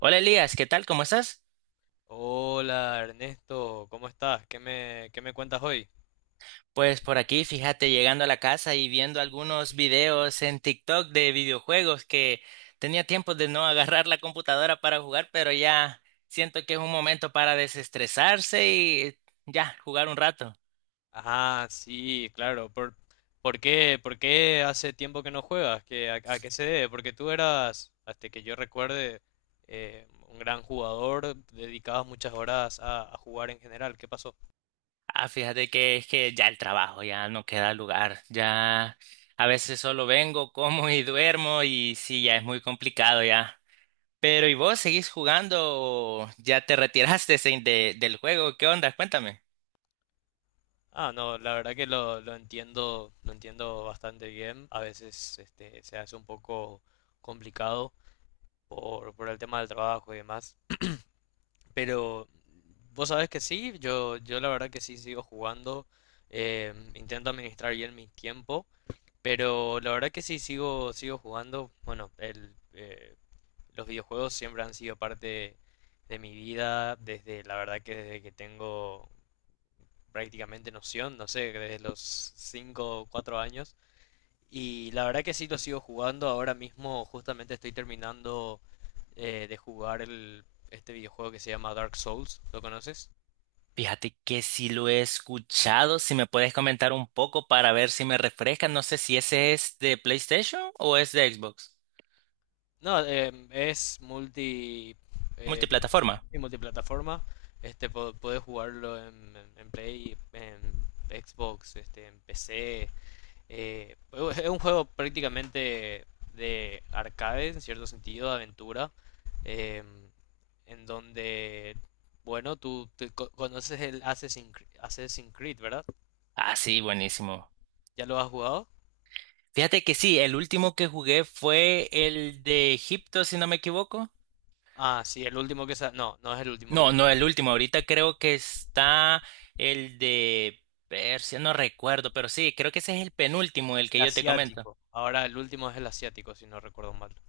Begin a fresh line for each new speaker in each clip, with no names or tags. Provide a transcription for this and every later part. Hola Elías, ¿qué tal? ¿Cómo estás?
Hola Ernesto, ¿cómo estás? ¿Qué me cuentas hoy?
Pues por aquí, fíjate, llegando a la casa y viendo algunos videos en TikTok de videojuegos que tenía tiempo de no agarrar la computadora para jugar, pero ya siento que es un momento para desestresarse y ya jugar un rato.
Ah, sí, claro. ¿Por qué hace tiempo que no juegas? ¿A qué se debe? Porque tú eras, hasta que yo recuerde, un gran jugador, dedicabas muchas horas a jugar en general. ¿Qué pasó?
Ah, fíjate que es que ya el trabajo, ya no queda lugar, ya a veces solo vengo, como y duermo y sí, ya es muy complicado ya. Pero ¿y vos seguís jugando o ya te retiraste del juego? ¿Qué onda? Cuéntame.
Ah, no, la verdad que lo entiendo, lo entiendo bastante bien. A veces este, se hace un poco complicado por el tema del trabajo y demás. Pero vos sabés que sí, yo la verdad que sí sigo jugando, intento administrar bien mi tiempo, pero la verdad que sí sigo jugando. Bueno, los videojuegos siempre han sido parte de mi vida, desde la verdad que desde que tengo prácticamente noción, no sé, desde los 5 o 4 años. Y la verdad que sí lo sigo jugando, ahora mismo justamente estoy terminando de jugar este videojuego que se llama Dark Souls, ¿lo conoces?
Fíjate que si lo he escuchado, si me puedes comentar un poco para ver si me refresca, no sé si ese es de PlayStation o es de Xbox.
No, es
Multiplataforma.
y multiplataforma. Este, podés jugarlo en, en Play, en Xbox, este, en PC. Es un juego prácticamente de arcade, en cierto sentido, de aventura. em, en donde, bueno, tú te conoces el Assassin's Creed, ¿verdad?
Ah, sí, buenísimo.
¿Ya lo has jugado?
Fíjate que sí, el último que jugué fue el de Egipto, si no me equivoco.
Ah, sí, el último que no, no es el último que.
No, no, el último. Ahorita creo que está el de Persia, no recuerdo, pero sí, creo que ese es el penúltimo, el
El
que yo te comento.
asiático. Ahora el último es el asiático, si no recuerdo mal.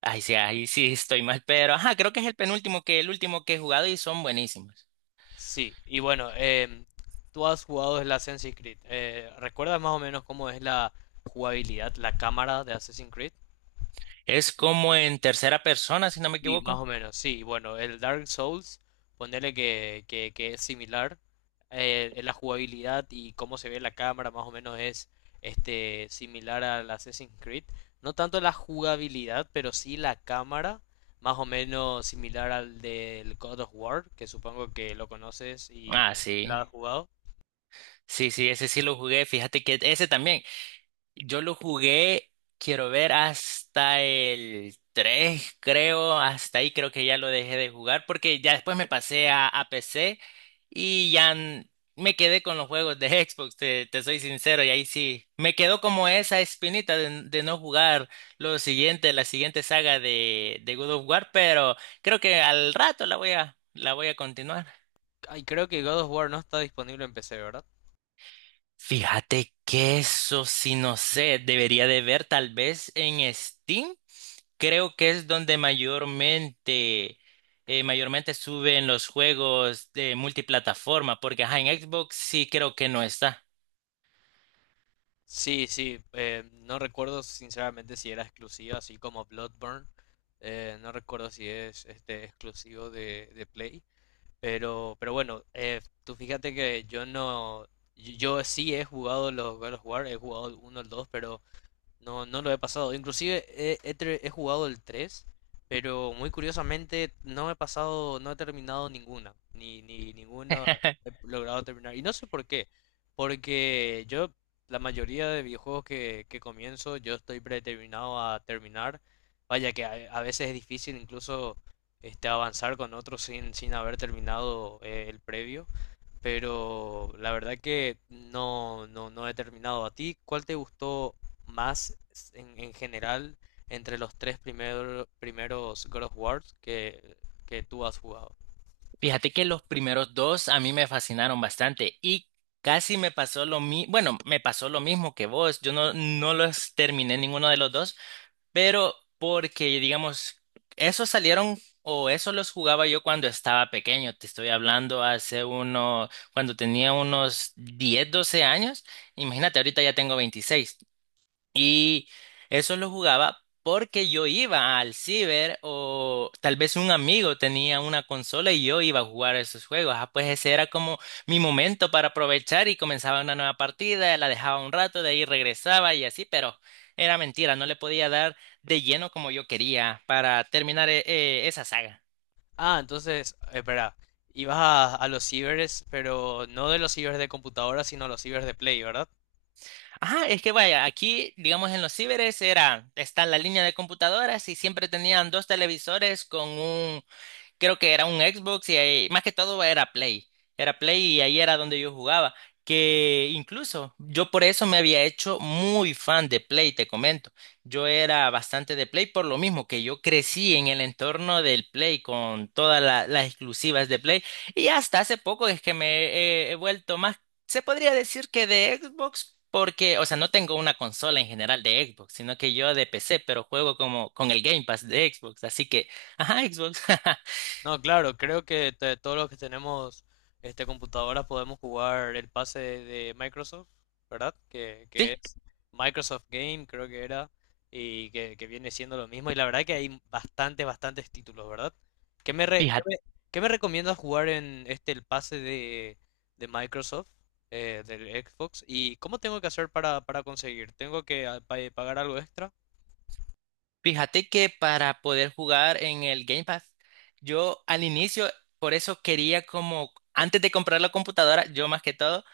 Ay, sí, ahí sí estoy mal, pero ajá, creo que es el penúltimo que el último que he jugado y son buenísimos.
Sí, y bueno, tú has jugado el Assassin's Creed. ¿Recuerdas más o menos cómo es la jugabilidad, la cámara de Assassin's Creed?
Es como en tercera persona, si no me
Y más
equivoco.
o menos, sí, bueno, el Dark Souls, ponerle que es similar. La jugabilidad y cómo se ve la cámara más o menos es este, similar al Assassin's Creed. No tanto la jugabilidad, pero sí la cámara, más o menos similar al del God of War, que supongo que lo conoces y
Ah,
no sé si la
sí.
has jugado.
Sí, sí, ese sí lo jugué. Fíjate que ese también. Yo lo jugué, quiero ver, hasta el 3, creo, hasta ahí creo que ya lo dejé de jugar porque ya después me pasé a, PC y ya me quedé con los juegos de Xbox, te soy sincero, y ahí sí, me quedó como esa espinita de, de no jugar lo siguiente, la siguiente saga de God of War, pero creo que al rato la voy a continuar.
Ay, creo que God of War no está disponible en PC, ¿verdad?
Fíjate que eso sí no sé, debería de ver tal vez en Steam. Creo que es donde mayormente, mayormente suben los juegos de multiplataforma, porque ajá, en Xbox sí creo que no está.
Sí, sí, no recuerdo sinceramente si era exclusivo, así como Bloodborne. No recuerdo si es este exclusivo de Play. Pero bueno, tú fíjate que yo no. Yo sí he jugado los God of War, he jugado el 1, el 2, pero no, no lo he pasado. Inclusive he jugado el tres, pero muy curiosamente no he pasado, no he terminado ninguna, ni ninguna he logrado terminar. Y no sé por qué, porque yo, la mayoría de videojuegos que comienzo, yo estoy predeterminado a terminar. Vaya que a veces es difícil incluso este, avanzar con otros sin haber terminado el previo, pero la verdad que no, no he terminado. ¿A ti cuál te gustó más en general entre los tres primeros God of Wars que tú has jugado?
Fíjate que los primeros dos a mí me fascinaron bastante y casi me pasó lo mismo, bueno, me pasó lo mismo que vos, yo no los terminé ninguno de los dos. Pero porque, digamos, esos salieron o esos los jugaba yo cuando estaba pequeño. Te estoy hablando hace uno, cuando tenía unos 10 12 años. Imagínate, ahorita ya tengo 26 y eso lo jugaba porque yo iba al ciber o tal vez un amigo tenía una consola y yo iba a jugar esos juegos. Ah, pues ese era como mi momento para aprovechar y comenzaba una nueva partida, la dejaba un rato, de ahí regresaba y así, pero era mentira, no le podía dar de lleno como yo quería para terminar esa saga.
Ah, entonces, espera, ibas a los cibers, pero no de los cibers de computadora, sino a los cibers de Play, ¿verdad?
Ajá, es que vaya, aquí, digamos, en los ciberes era, está la línea de computadoras y siempre tenían dos televisores con un creo que era un Xbox y ahí- más que todo era Play. Era Play y ahí era donde yo jugaba. Que incluso yo por eso me había hecho muy fan de Play, te comento. Yo era bastante de Play por lo mismo que yo crecí en el entorno del Play con todas las exclusivas de Play. Y hasta hace poco es que me he vuelto más, se podría decir que de Xbox. Porque, o sea, no tengo una consola en general de Xbox, sino que yo de PC, pero juego como con el Game Pass de Xbox, así que, ajá, Xbox.
No, claro, creo que todos los que tenemos este computadoras podemos jugar el pase de Microsoft, ¿verdad? Que,
Sí,
que es Microsoft Game, creo que era, y que viene siendo lo mismo. Y la verdad que hay bastantes títulos, ¿verdad? ¿Qué me, re-
fíjate,
qué me recomiendas jugar en este el pase de Microsoft, del Xbox? ¿Y cómo tengo que hacer para conseguir? ¿Tengo que pagar algo extra?
fíjate que para poder jugar en el Game Pass, yo al inicio, por eso quería como, antes de comprar la computadora, yo más que todo,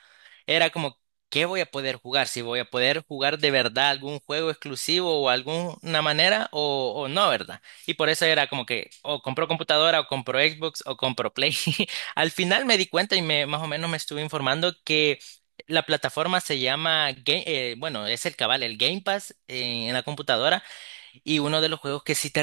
era como, ¿qué voy a poder jugar? Si voy a poder jugar de verdad algún juego exclusivo o alguna manera o no, ¿verdad? Y por eso era como que, o compro computadora o compro Xbox o compro Play. Al final me di cuenta y me, más o menos me estuve informando que. La plataforma se llama, bueno, es el cabal, el Game Pass en la computadora. Y uno de los juegos que sí te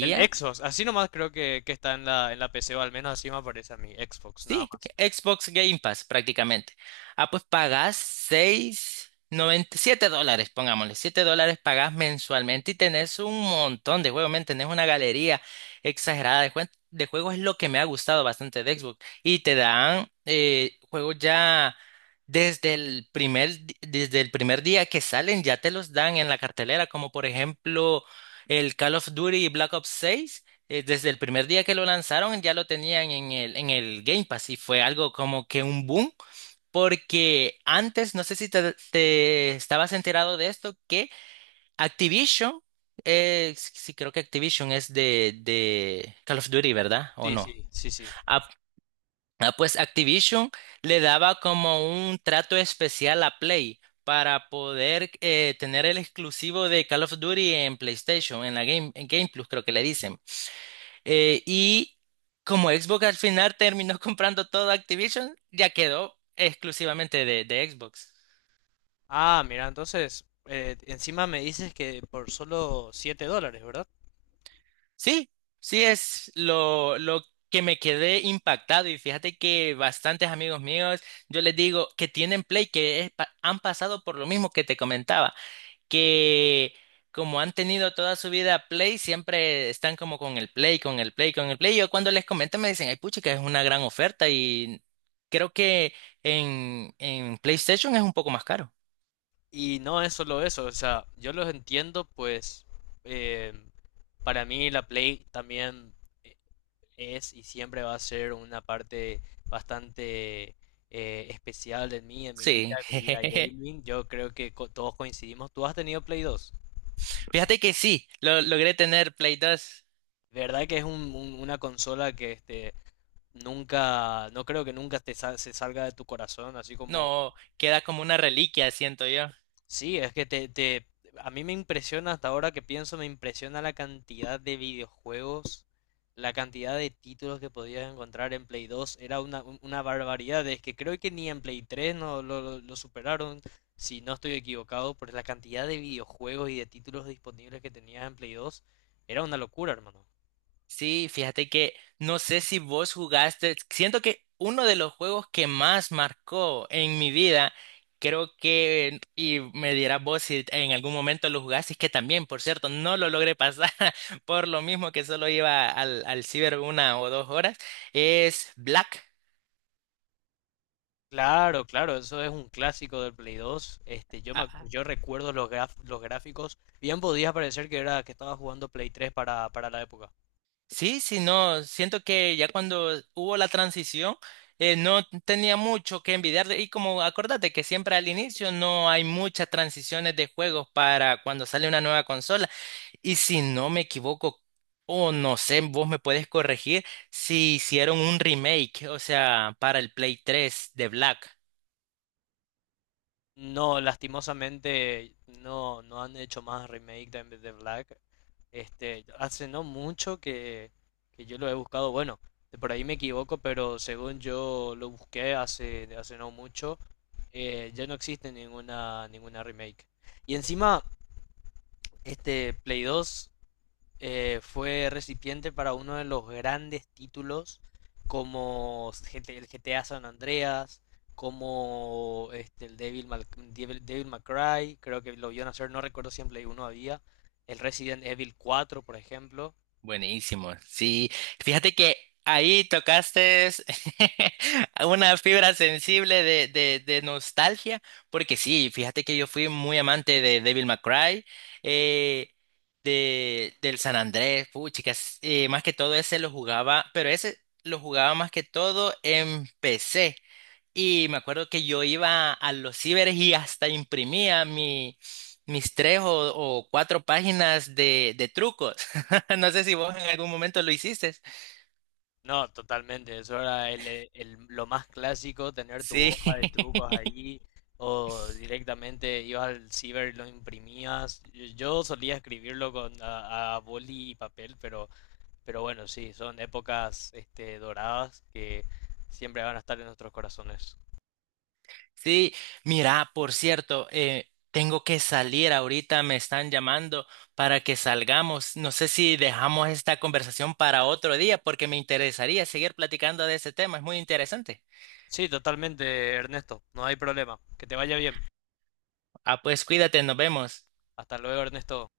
El Xbox, así nomás creo que está en la PC, o al menos así me aparece a mí, Xbox, nada
sí,
más.
Xbox Game Pass prácticamente. Ah, pues pagás seis noventa siete dólares, pongámosle, 7 dólares pagás mensualmente y tenés un montón de juegos, men, tenés una galería exagerada de, de juegos, es lo que me ha gustado bastante de Xbox. Y te dan juegos ya desde el primer, desde el primer día que salen, ya te los dan en la cartelera, como por ejemplo el Call of Duty Black Ops seis desde el primer día que lo lanzaron ya lo tenían en el Game Pass y fue algo como que un boom, porque antes, no sé si te estabas enterado de esto, que Activision, sí sí creo que Activision es de Call of Duty, ¿verdad? ¿O
Sí,
no?
sí, sí, sí.
Ah, ah, pues Activision le daba como un trato especial a Play, para poder tener el exclusivo de Call of Duty en PlayStation, en la en Game Plus creo que le dicen. Y como Xbox al final terminó comprando todo Activision, ya quedó exclusivamente de Xbox.
Ah, mira, entonces, encima me dices que por solo siete dólares, ¿verdad?
Sí, sí es lo que me quedé impactado y fíjate que bastantes amigos míos, yo les digo que tienen Play, que es han pasado por lo mismo que te comentaba, que como han tenido toda su vida Play, siempre están como con el Play, con el Play, con el Play. Yo cuando les comento me dicen, ay, pucha, que es una gran oferta y creo que en PlayStation es un poco más caro.
Y no es solo eso, o sea, yo los entiendo, pues, eh, para mí la Play también eh, es y siempre va a ser una parte bastante especial de mí,
Sí,
en mi vida de gaming. Yo creo que todos coincidimos. ¿Tú has tenido Play 2?
fíjate que sí, logré tener Play dos.
De verdad que es una consola que este, nunca, no creo que nunca te se salga de tu corazón, así como,
No, queda como una reliquia, siento yo.
sí, es que a mí me impresiona hasta ahora que pienso, me impresiona la cantidad de videojuegos, la cantidad de títulos que podías encontrar en Play 2, era una, una barbaridad, es que creo que ni en Play 3 no lo, lo superaron, si no estoy equivocado, por la cantidad de videojuegos y de títulos disponibles que tenías en Play 2, era una locura, hermano.
Sí, fíjate que no sé si vos jugaste, siento que uno de los juegos que más marcó en mi vida, creo que, y me dirás vos si en algún momento lo jugaste, es que también, por cierto, no lo logré pasar por lo mismo que solo iba al ciber una o dos horas, es Black.
Claro, claro, eso es un clásico del Play 2. Este, yo me yo recuerdo los los gráficos. Bien podía parecer que era que estaba jugando Play 3 para la época.
Sí, sí, no, siento que ya cuando hubo la transición, no tenía mucho que envidiarle. Y como acordate que siempre al inicio no hay muchas transiciones de juegos para cuando sale una nueva consola. Y si no me equivoco, o no sé, vos me puedes corregir, si hicieron un remake, o sea, para el Play 3 de Black.
No, lastimosamente no, no han hecho más remake de Black. Este, hace no mucho que yo lo he buscado. Bueno, de por ahí me equivoco, pero según yo lo busqué hace, hace no mucho, ya no existe ninguna, ninguna remake. Y encima, este Play 2. Fue recipiente para uno de los grandes títulos como GT el GTA San Andreas, como este, el Devil May Cry, creo que lo vio nacer, no recuerdo si en Play 1 había, el Resident Evil 4 por ejemplo.
Buenísimo. Sí, fíjate que ahí tocaste una fibra sensible de, de nostalgia, porque sí, fíjate que yo fui muy amante de Devil May Cry, eh, de, del San Andrés, puh, chicas, más que todo ese lo jugaba, pero ese lo jugaba más que todo en PC. Y me acuerdo que yo iba a los ciberes y hasta imprimía mi, mis tres o cuatro páginas de trucos. No sé si vos en algún momento lo hiciste.
No, totalmente, eso era lo más clásico, tener tu
Sí,
hoja de trucos allí, o directamente ibas al ciber y lo imprimías. Yo solía escribirlo con, a boli y papel, pero... Pero bueno, sí, son épocas este, doradas que siempre van a estar en nuestros corazones.
sí. Mira, por cierto, tengo que salir ahorita, me están llamando para que salgamos. No sé si dejamos esta conversación para otro día porque me interesaría seguir platicando de ese tema, es muy interesante.
Sí, totalmente, Ernesto. No hay problema. Que te vaya bien.
Ah, pues cuídate, nos vemos.
Hasta luego, Ernesto.